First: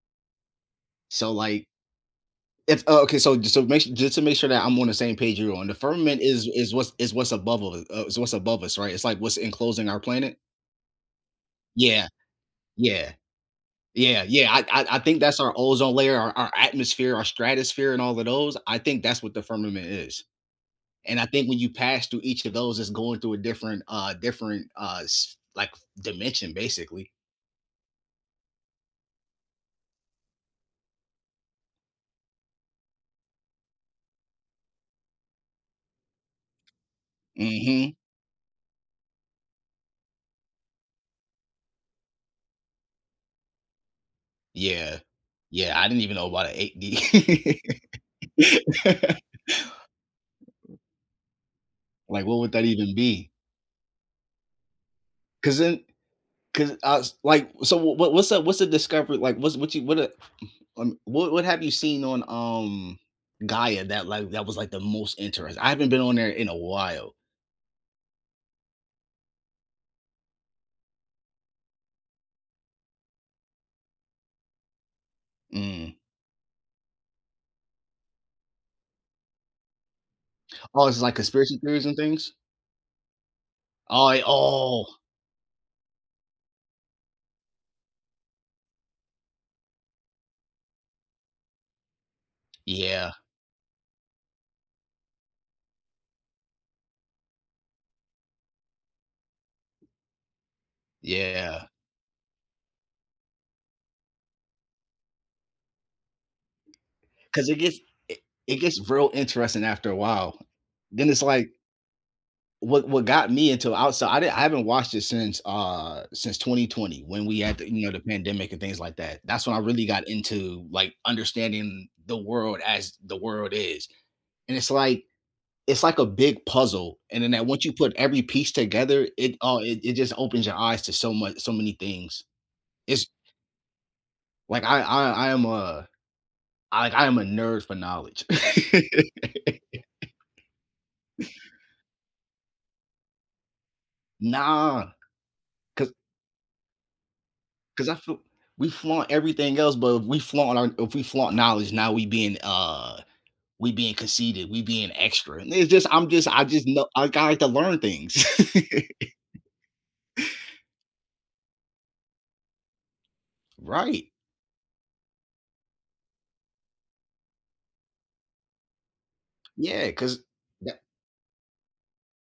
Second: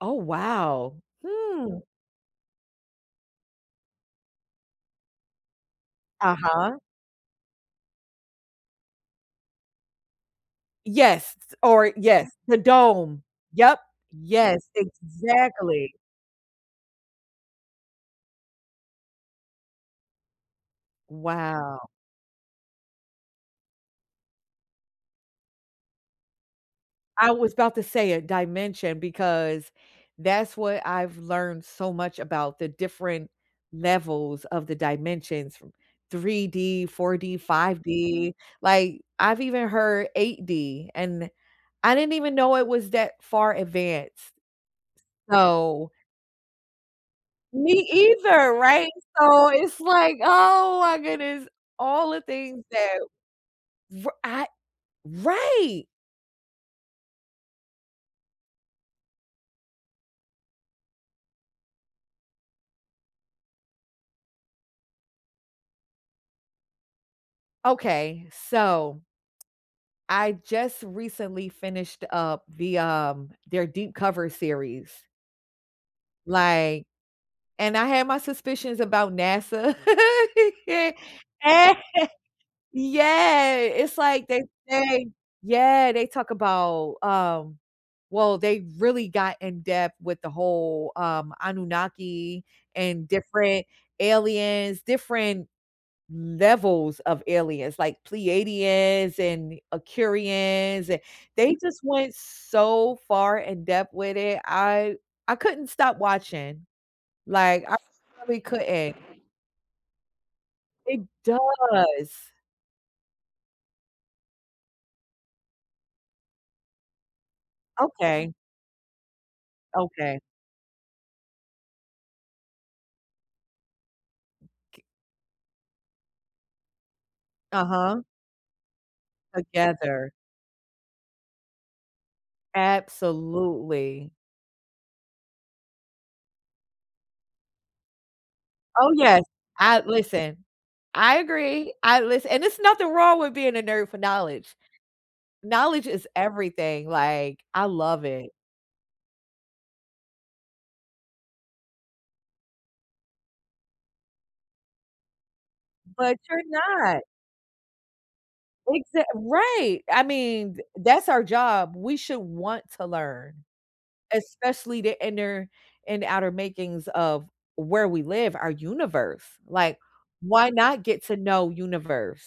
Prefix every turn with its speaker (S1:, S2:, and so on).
S1: Oh, wow.
S2: So, like
S1: Hmm.
S2: It's oh, okay, so jus so ma just to make sure that I'm on the same page you're on, the firmament is is
S1: Uh-huh.
S2: what's is what's above all the uh, is what's above us, right? It's, like, what's enclosing our planet?
S1: Yes, s or
S2: Yeah.
S1: yes, the
S2: Yeah.
S1: dome. Yep.
S2: Yeah, yeah,
S1: Yes,
S2: I I I think that's our
S1: exactly.
S2: ozone layer, our our atmosphere, our stratosphere, and all of those, I think that's what the firmament is. And I think when you
S1: Wow.
S2: pass through each of those, it's going through a different uh, a different, uh s like, f dimension, basically.
S1: I was 'bout to say, a dimension, because that's what I've learned so much about the different levels of the dimensions from three D, four D, five
S2: Mhm.
S1: D, like, I've even heard 8D, and I didn't even know it was that far advanced.
S2: Yeah. Yeah,
S1: So
S2: I didn't even know about a 8D.
S1: Me either, right? So it's, like, "Oh my goodness, all the
S2: Like, what would
S1: things
S2: that even
S1: that"
S2: be?
S1: r I
S2: 'Cause then
S1: right!
S2: 'cause I was like So, w w what's the what's the discovery like, what's what you what, uh um, what what have you seen on, um, Gaia, that, like that was, like, the most interest I haven't been on there in a while.
S1: Okay, so, I just recently finished up the, um their Deep Cover series
S2: Mm.
S1: like and I had my suspicions about NASA.
S2: Oh, it's, like, conspiracy theories and things?
S1: Yeah, it's
S2: Oh, it
S1: like, they
S2: Oh!
S1: say yeah, they talk about, um well, they really got in depth with the whole, um, Anunnaki, and
S2: Yeah.
S1: different aliens, different levels of aliens, like, Pleiadians, and Aqirians and they
S2: Yeah.
S1: just went so far in depth with it, I I couldn't stop watching.
S2: 'Cause it
S1: Like, I
S2: gets i
S1: probably
S2: it gets
S1: couldn't.
S2: real interesting after a while.
S1: It
S2: Then it's, like
S1: does.
S2: What what got me into Outside I didn't I haven't watched it since uh, since 2020, when we had the you know, the
S1: Okay.
S2: pandemic and things like that. That's when I really got
S1: Okay.
S2: into, like, understanding the world as the world is. And it's
S1: K
S2: like it's like a big puzzle, and then that once you put
S1: Uh-huh.
S2: every piece together, it, uh it it
S1: Together.
S2: just opens your eyes to so mu so many things. It's
S1: Absolutely.
S2: Like, I I I am a like, I am a nerd for knowledge.
S1: Oh, yes. I listen, I agree, I listen and there's nothing wrong with being a nerd for knowledge.
S2: Nah.
S1: Knowledge
S2: 'Cause
S1: is everything, like, I
S2: 'Cause I
S1: love
S2: feel
S1: it.
S2: we flaunt everything else, but if we flaunt our if we flaunt knowledge, now we being, uh we being conceited, we being extra, and they just I'm
S1: But
S2: just
S1: you're
S2: I just know
S1: not.
S2: I kinda have to learn things.
S1: Exact right! I mean, th that's our job, we should want to learn.
S2: Right.
S1: Especially the inner and outer makings of where we live, our universe. Like,
S2: Yeah, 'cause
S1: why
S2: Yep.
S1: not get to know universe?